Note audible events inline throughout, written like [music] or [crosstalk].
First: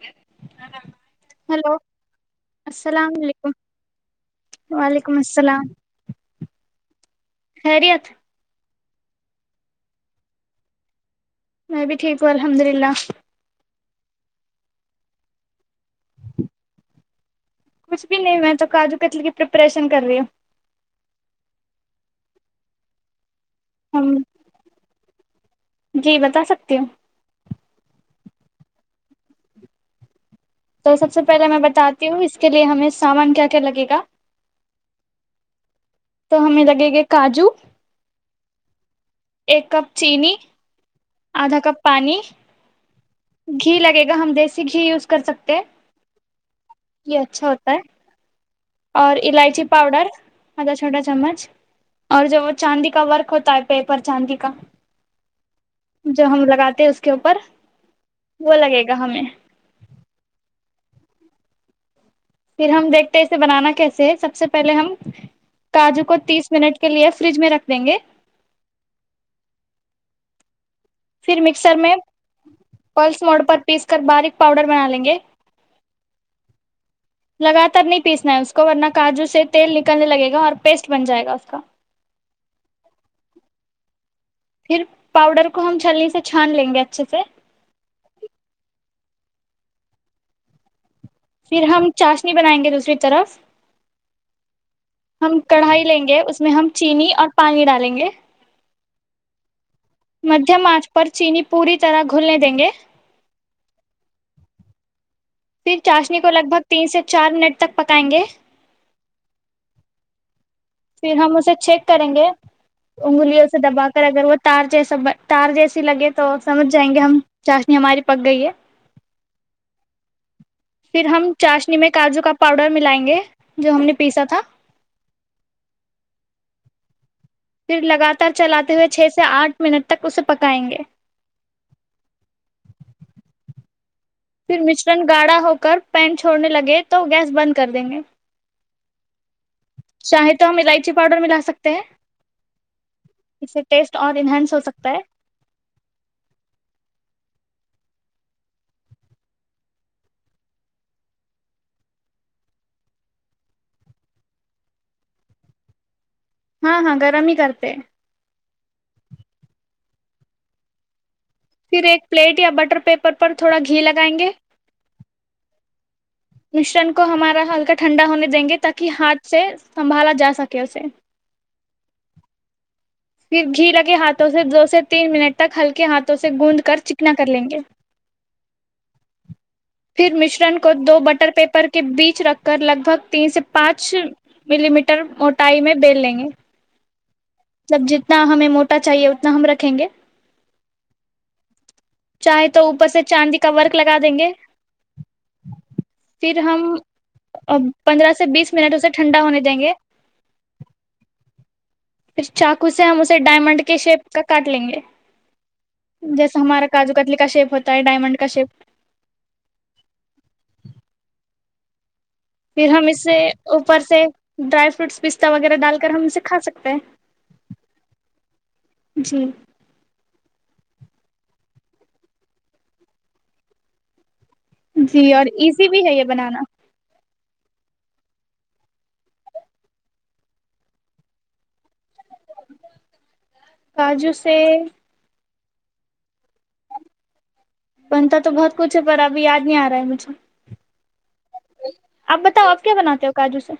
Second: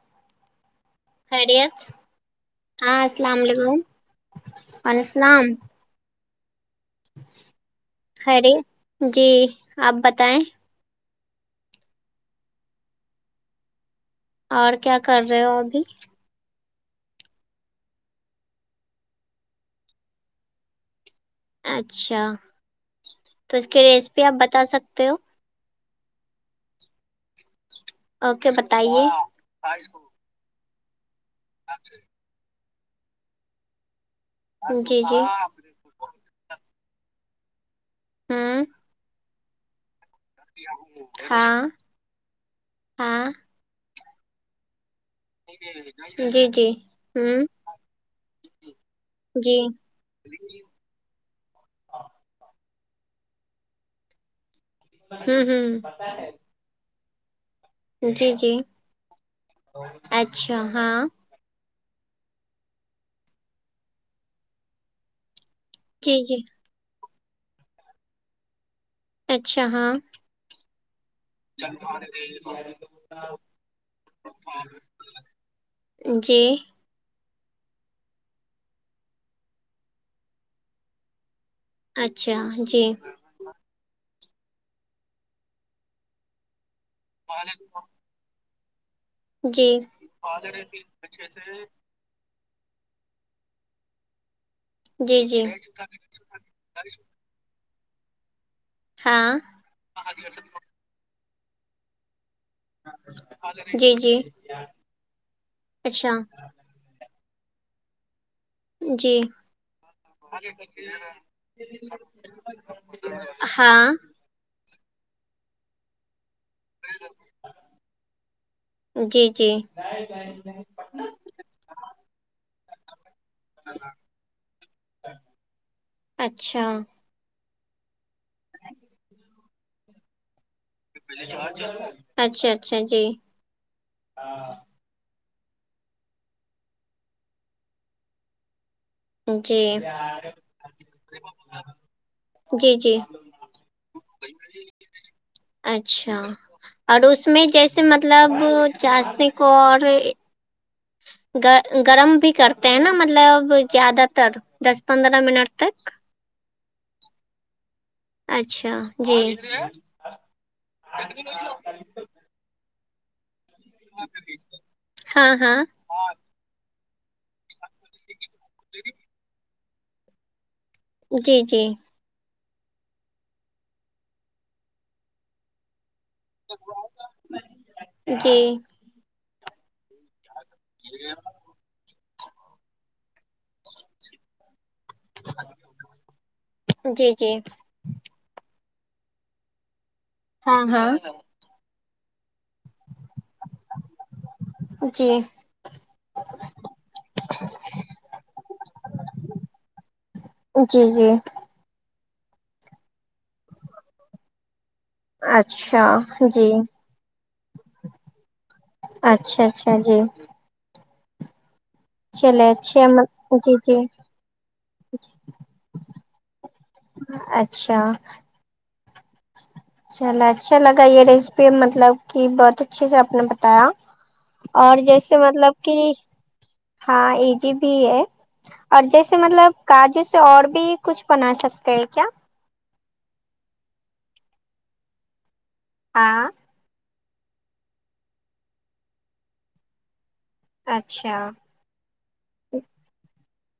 ہ [unintelligible] ہیلو خیریت السلام علیکم وعلیکم السلام خیریت خیری جی آپ بتائیں میں بھی ٹھیک ہوں الحمد للہ اور کیا کر رہے ہو اپ بھی کچھ بھی نہیں میں تو کاجو کطلی کی پرریپریشن کر رہی ہوں اچھا تو اس کی ریسیپی آپ ہم بتا سکتے ہو جی بتا سکتی ہوں اوکے بتائیے تو سب سے پہلے میں بتاتی ہوں اس کے لیے ہمیں سامان کیا کیا لگے گا جی جی تو ہمیں لگے گے کاجو ہمم ایک کپ چینی آدھا ہاں کپ پانی ہاں گھی لگے گا ہم دیسی گھی یوز کر سکتے ہیں جی جی یہ ہوں اچھا ہوتا ہے اور الائچی جی پاؤڈر چھوٹا چمچ اور جو وہ چاندی کا ورک ہوتا ہے پیپر چاندی کا ہوں ہوں جو ہم لگاتے ہیں اس کے اوپر جی جی وہ لگے گا ہمیں اچھا ہاں پھر ہم دیکھتے اسے بنانا کیسے ہے سب سے پہلے ہم کاجو کو جی جی تیس منٹ کے لیے فریج میں رکھ دیں گے اچھا ہاں پھر مکسر میں پلس موڈ پر پیس کر باریک پاؤڈر بنا لیں گے جی لگاتار نہیں پیسنا ہے اس کو ورنہ کاجو سے تیل نکلنے لگے گا اور پیسٹ بن جائے گا اس کا اچھا جی پھر پاؤڈر کو ہم چھلنی سے چھان لیں گے اچھے سے [unintelligible] جی پھر ہم چاشنی بنائیں گے دوسری طرف جی ہم جی کڑھائی لیں گے اس میں ہم چینی اور پانی ڈالیں گے ہاں مدھیم ارچ پر چینی پوری طرح گھلنے دیں گے جی جی پھر اچھا چاشنی کو لگ بھگ تین سے چار منٹ تک پکائیں گے جی پھر ہم اسے چیک کریں گے انگلیوں سے ہاں دبا کر اگر وہ تار جیسا تار جیسی لگے تو سمجھ جائیں گے ہم چاشنی ہماری پک گئی ہے جی جی پھر ہم چاشنی میں کاجو کا پاؤڈر ملائیں گے جو ہم نے پیسا تھا اچھا پھر لگاتار چلاتے ہوئے چھ سے آٹھ منٹ تک اسے پکائیں گے اچھا اچھا جی پھر مشرن گاڑھا ہو کر پین چھوڑنے لگے تو گیس بند کر دیں گے جی چاہے تو ہم الائچی پاؤڈر ملا سکتے ہیں جی جی اس سے ٹیسٹ اور انہینس ہو سکتا ہے اچھا اور اس میں جیسے مطلب چاشنی کو اور گ گرم بھی کرتے ہیں نا مطلب زیادہ تر دس پندرہ منٹ تک ہاں ہاں گرم ہی کرتے اچھا جی پھر ایک پلیٹ یا بٹر پیپر پر تھوڑا گھی لگائیں گے ہاں ہاں مشرن کو ہمارا ہلکا ٹھنڈا ہونے دیں گے تاکہ ہاتھ سے سنبھالا جا سکے اسے جی جی پھر گھی لگے ہاتھوں سے دو سے تین منٹ تک ہلکے ہاتھ سے گوند کر چکنا کر لیں گے جی پھر مشرن کو دو بٹر پیپر کے بیچ رکھ کر لگ بھگ تین سے پانچ ملی میٹر موٹائی میں بیل لیں گے جی جی مطلب جتنا ہمیں موٹا چاہئے اتنا ہم رکھیں گے ہاں ہاں چاہے تو اوپر سے چاندی کا ورق لگا دیں گے جی پھر ہم پندرہ سے بیس منٹ اسے ٹھنڈا ہونے دیں گے جی جی پھر چاقو سے ہم اسے ڈائمنڈ کے شیپ کا کاٹ لیں گے اچھا جیسے جی ہمارا کاجو کتلی کا شیپ ہوتا ہے ڈائمنڈ کا شیپ اچھا اچھا جی چلے پھر اچھے ہم اسے جی جی اوپر سے ڈرائی فروٹس پستتہ وغیرہ ڈال کر ہم اسے کھا سکتے ہیں اچھا جی چلے اچھا لگا یہ ریسیپی مطلب کہ بہت اچھے سے آپ نے بتایا اور جی جیسے اور مطلب ایزی کہ بھی ہے یہ بنانا ہاں ای جی بھی ہے اور جیسے مطلب کاجو سے اور بھی کچھ بنا سکتے ہیں کیا کاجو سے آں بنتا تو بہت کچھ ہے پر ابھی یاد نہیں آ رہا ہے مجھے اچھا آپ بتاؤ آپ کیا بناتے ہو کاجو سے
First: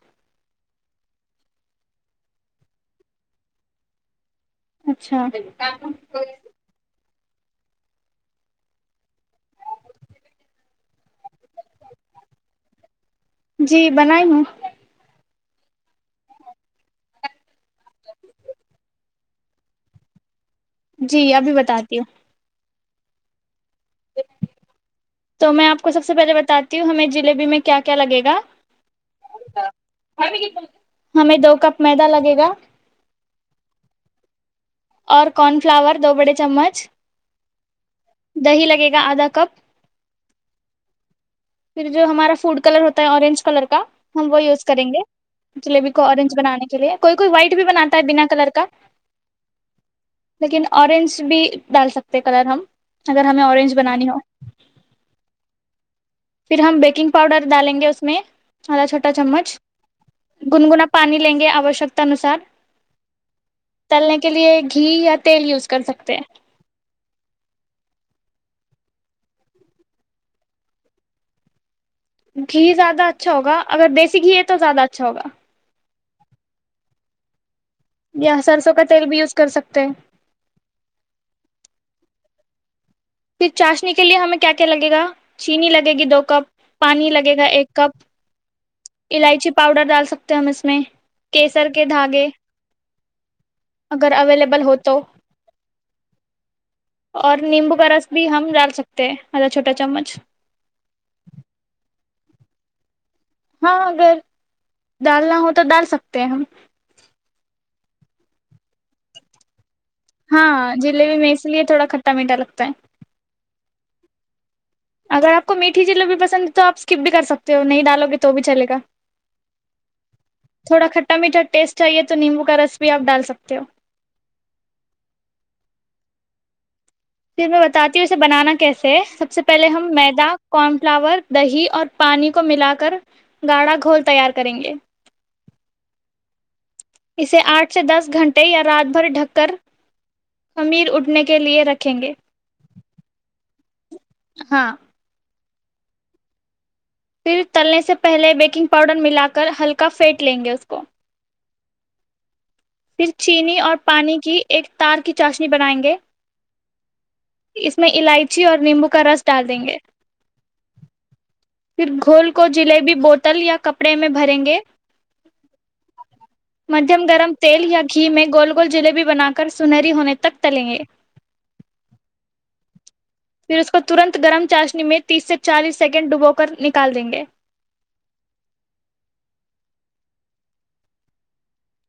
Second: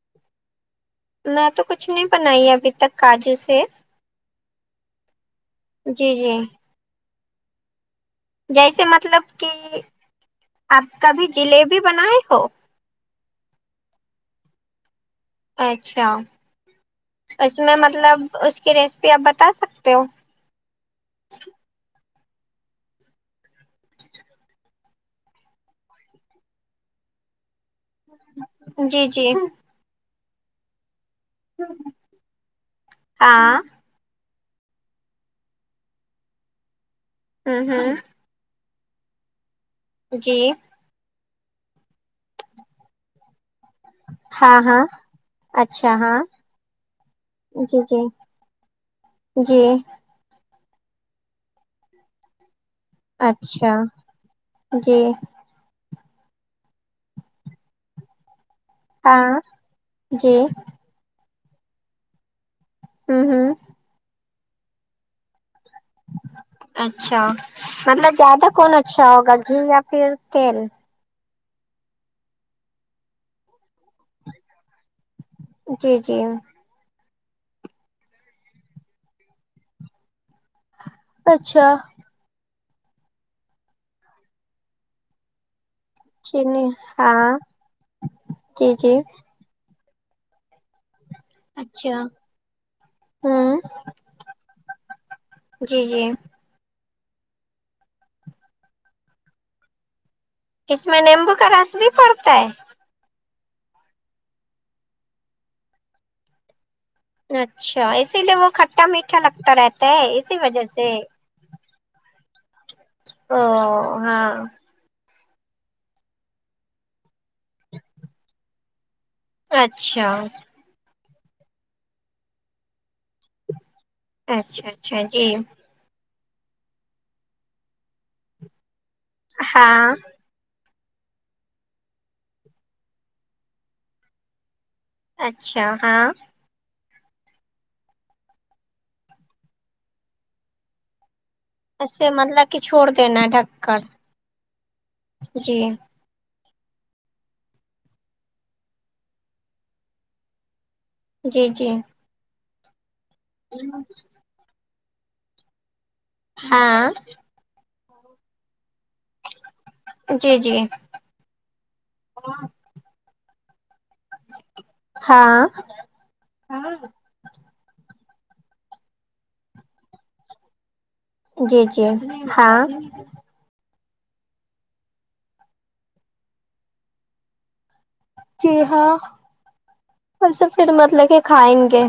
میں تو کچھ نہیں بنائی ابھی تک کاجو سے اچھا جی جی جیسے مطلب کہ آپ کبھی جلیبی بنائے ہو جی بنائی ہوں اچھا اس میں مطلب اس کی ریسیپی آپ بتا سکتے ہو جی ابھی بتاتی ہوں تو میں آپ کو سب سے پہلے بتاتی ہوں ہمیں جلیبی میں کیا کیا لگے گا جی جی ہمیں دو کپ میدا لگے گا آں اور کارن فلاور دو بڑے چمچ ہوں ہوں دہی لگے گا آدھا کپ جی پھر جو ہمارا فوڈ کلر ہوتا ہے اورنج کلر کا ہم وہ ہاں یوز کریں ہاں گے جلیبی اچھا کو ہاں آرنج بنانے کےلئے کوئی کوئی وائٹ بھی جی بناتا جی ہے بنا کلر کا جی لیکن آرنج بھی ڈال سکتے کلر ہم اگر ہمیں اچھا اورینج بنانی ہو جی پھر ہم بیکنگ پاؤڈر ڈالیں گے اس میں آدھا چھوٹا ہاں چمچ جی گن گنا پانی لیں گے آوشکتا ا نوسار ہوں ہوں تلنے کے لیے گھی یا تیل یوز کر سکتے اچھا مطلب زیادہ کون اچھا ہوگا گھی یا پھر تیل گھی زیادہ اچھا ہوگا اگر د یسی گھی ہے تو زیادہ اچھا ہوگا جی جی یا سرسوں کا تیل بھی یوز کر سکتے اچھا پھر چاشنی کے لیے ہمیں کیا کیا لگے گا چینی لگے گی دو کپ چینی پانی لگے ہاں گا ایک کپ جی جی الائچی پاؤڈر ڈال سکتے ہیں ہم اس میں کیسر کے اچھا دھاگے ہوں اگر اویلیبل ہو تو جی جی اور نیمبو کا رس بھی ہم ڈال سکتے ہیں آدھا چھوٹا چمچ اس میں نیمبو کا رس بھی پڑتا ہے ہاں اگر دالنا ہو تو ڈال سکتے ہیں ہم اچھا اسی لیے وہ کھٹا میٹھا لگتا رہتا ہے اسی ہاں وجہ سے جلیبی میں اس لیے تھوڑا کھٹا میٹھا لگتا ہے او ہاں اگر آپ کو میٹھی جلیبی پسند ہے تو آپ اسکپ بھی کر سکتے ہو نہیں ڈالو گے تو بھی چلے گا اچھا تھوڑا کھٹا میھٹا ٹیسٹ چاہیے تو نمبو کا رس بھی آپ ڈال سکتے ہو اچھا اچھا جی پھر میں بتاتی ہوں اسے بنانا کیسے ہے سب سے پہلے ہاں ہم میدا کارن فلاور دہی اور پانی کو ملا کر گاڑھا گھول تیار کریں گے اچھا ہاں اسے آٹھ سے دس گھنٹے یا رات بھر ڈھک کر خمیر اٹھنے کے لیے رہ اسے مطلب کہ چھوڑ دینا ڈھک کر ہاں جی پھر تلنے سے پہلے بیکنگ پاؤڈر ملا کر ہلکا فھینٹ لیں گے اس کو جی جی پھر چینی اور پانی کی ایک تار کی چاشنی بنائیں گے ہاں اس میں الائچی اور نیمبو کا رس ڈال دیں گے جی جی پھر گھول کو جلیبی بوتل یا کپڑے میں بھریں گے ہاں مدھیم گرم تیل یا گھی میں گول گول جلیبی بنا کر سنہری ہونے تک تلیں گے جی جی ہاں پھر اس کو ترنت گرم چاشنی میں تیس سے چالیس سیکنڈ ڈبو کر نکال دیں گے چی ہاں کل سے پھر مطلب کے کھائیں گے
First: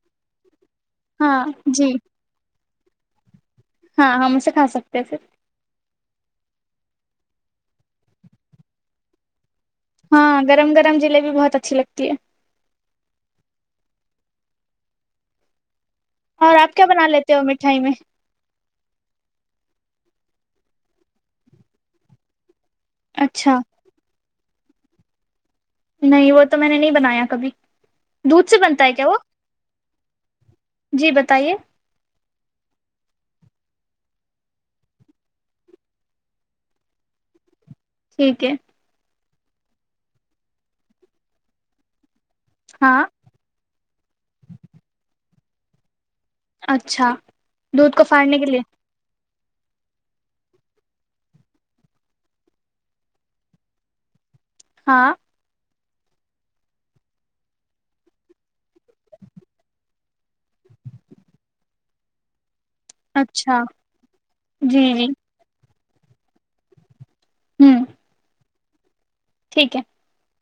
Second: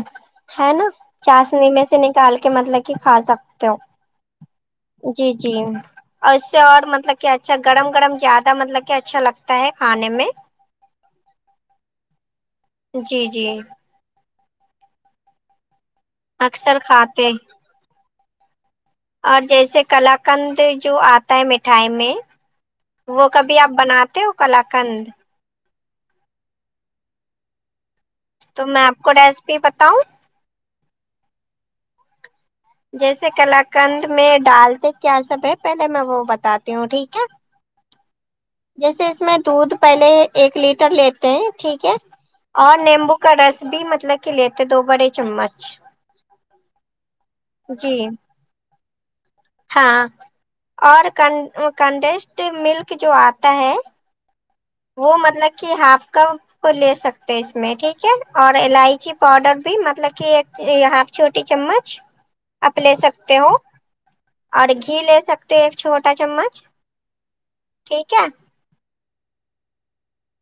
ہے نا ہاں چاشنی میں جی سے نکال کے مطلب کہ کھا سک ہاں ہم اسے کھا سکتے ہیں پھر جی اور اس سے اور مطلب کہ اچھا گڑم گڑم زیادہ مطلب کہ اچھا لگتا ہے کھا [unintelligible] نا ہاں گرم گرم جلیبی بہت اچھی لگتی ہے جی جی اور آپ اکثر کیا بنا کھاتے لیتے ہو مٹھائی میں اور جیسے کلاکند جو آتا ہے مٹھائی میں وہ کبھی اچھا آپ بناتے ہو کلاکند نہیں وہ تو میں نے نہیں بنایا کبھی دودھ سے تو میں بنتا ہے آپ کیا کو وہ ریس پی بتاؤں جی بتائیے جیسے کلاکند میں ڈالتے کیا سب ہے پہلے میں وہ بتاتی ہوں ٹھیک ہے ٹھیک ہے جیسے اس میں دودھ پہلے ایک لیٹر لیتے ہیں ٹھیک ہے اور ہاں نیمبو کا رس بھی مطلب کہ لیتے دو بڑے چمچ اچھا دودھ کو جی پھاڑنے کے لیے ہاں اور ک کنڈسڈ ملک جو آتا ہے ہاں وہ مطلب کہ ہاف کا کو لے سکتے اس میں ٹھیک ہے اور الائچی پاؤڈر بھی مطلب کہ ایک ہاف چھوٹی چمچ آپ لے سکتے ہو اچھا اور جی گھی جی لے سک ایک چھوٹا چمچ ہوں ٹھیک ہے ٹھیک ہے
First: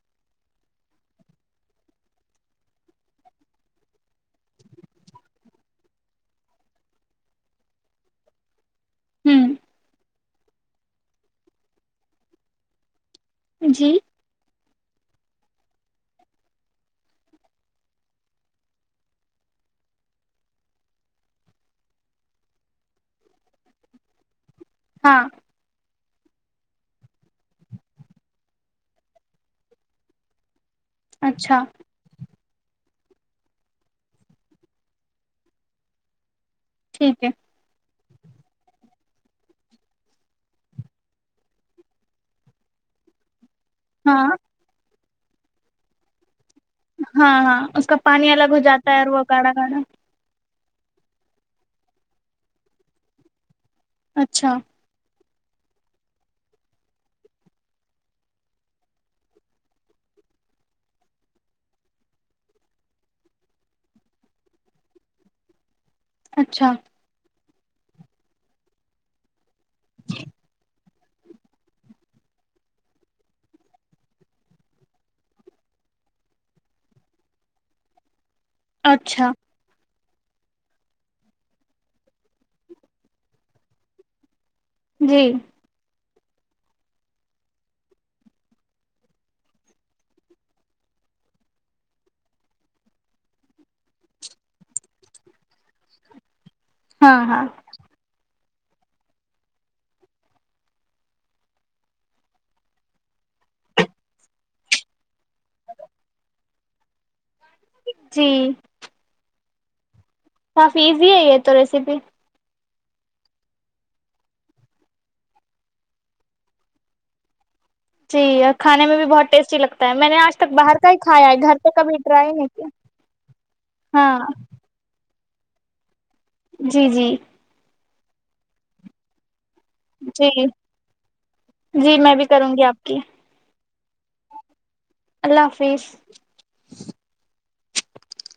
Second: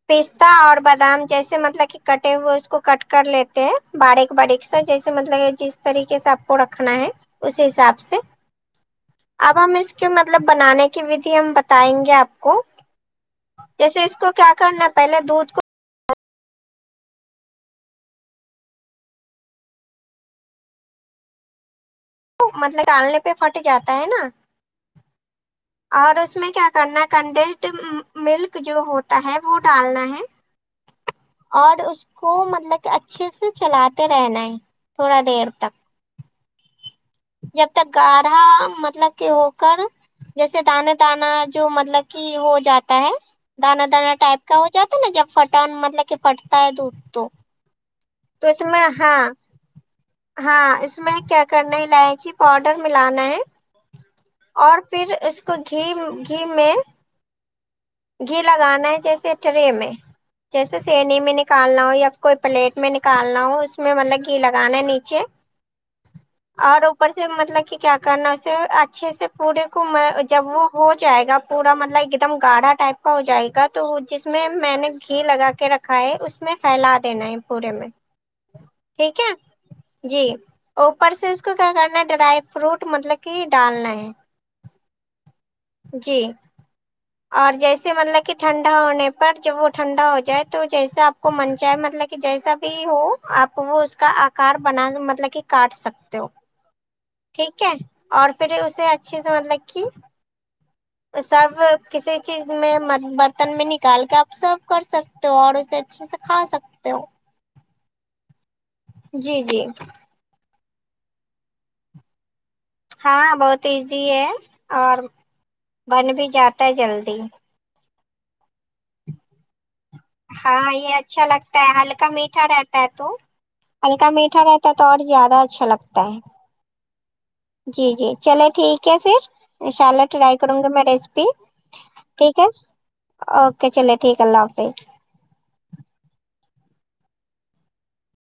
پستتا اور بادام جیسے مطلب کہ کٹے ہوئے اس کو کٹ کر لیتے ہیں باریک باریک جیسے مطلب جس طریقے سے آپ کو رکھنا ہے اس حساب سے اب ہوں ہم اس کے مطلب بنانے کی ودھی ہم بتائیں گے آپ کو جی جیسے اس کو کیا کرنا پہلے دودھ کو مطلب کہ آلنے پہ پھٹ جاتا ہے نا ہاں اور اس میں کیا کرنا کنڈینسڈ ملک جو ہوتا ہے وہ ڈالنا ہے اچھا اور اس کو مطلب کہ اچھے سے چلاتے رہنا ہے تھوڑا دیر تک ٹھیک ہے جب تک گاڑھا مطلب کہ ہو کر جیسے دانا دانا جو مطلب کہ ہو جاتا ہے دانا دانا ہاں ٹائپ کا ہو جاتا ہے نا جب پٹان مطلب کہ پٹ پھٹتا دودھ تو ہاں ہاں اس کا پانی الگ ہو اس میں جاتا ہے اور ہاں وہ گاڑھا گاڑھا ہاں اس میں کیا کرنا الائچی پاؤڈر ملانا ہے اچھا اور پھر اس کو گھی گھی میں گھی لگانا ہے جیسے ٹرے میں جیسے سینی میں نکالنا ہو یا کوئی پلیٹ میں نکالنا ہو اس میں مطلب گھی لگانا ہے نیچے اچھا اور اوپر سے مطلب کہ کیا کرنا ہے اس اچھے سے پورے کو جب وہ ہو جائے گا پورا مطلب ایک دم گاڑھا ٹائپ کا ہو جائے گا تو جس میں میں نے گھی لگا کے رکھ رکھا ہے اس میں پھیلا دینا ہے پورے میں ٹھیک ہے اچھا جی اوپر سے اس کو کیا کرنا ہے ڈرائی فروٹ مطلب کہ ڈالنا ہے جی جی اور جیسے مطلب کہ ٹھنڈا ہونے پر جب وہ ٹھنڈا ہو جائے تو جیسے آپ کو من جائے مطلب کہ کہ جیسا بھی ہو آپ وہ اس کا آکار بنا مطلب کہ کاٹ سکتے ہو ہاں ہاں ٹھیک ہے اور پھر اسے اچھے سے مطلب کہ سرب کسی چیز میں برتن میں نکال کے آپ سرو کر سکتے ہو اور اسے اچ اسے کھا سکتے ہو جی جی جی کافی ایزی ہے یہ تو ریسیپی ہاں بہت ایزی ہے اور بن بھی جاتا ہے جلدی جی اور کھانے میں بھی بہت ٹیسٹی لگ میں نے آج تک ہاں باہر کا یہ ہی اچھا کھایا ہے گھر لگتا پہ کبھی ہلکا ٹرائی نہیں میٹھا کیا رہتا ہے تو ہلکا ہاں میٹھا رہتا تو اور زیادہ اچھا لگتا ہے جی جی جی جی چلے ٹھیک ہے پھر انشاء اللہ جی ٹرائی کروں گی میں ریسیپی جی میں بھی ٹھیک ہے کروں گی آپ کی اوکے چلے ٹھیک ہے اللہ حافظ اللہ حافظ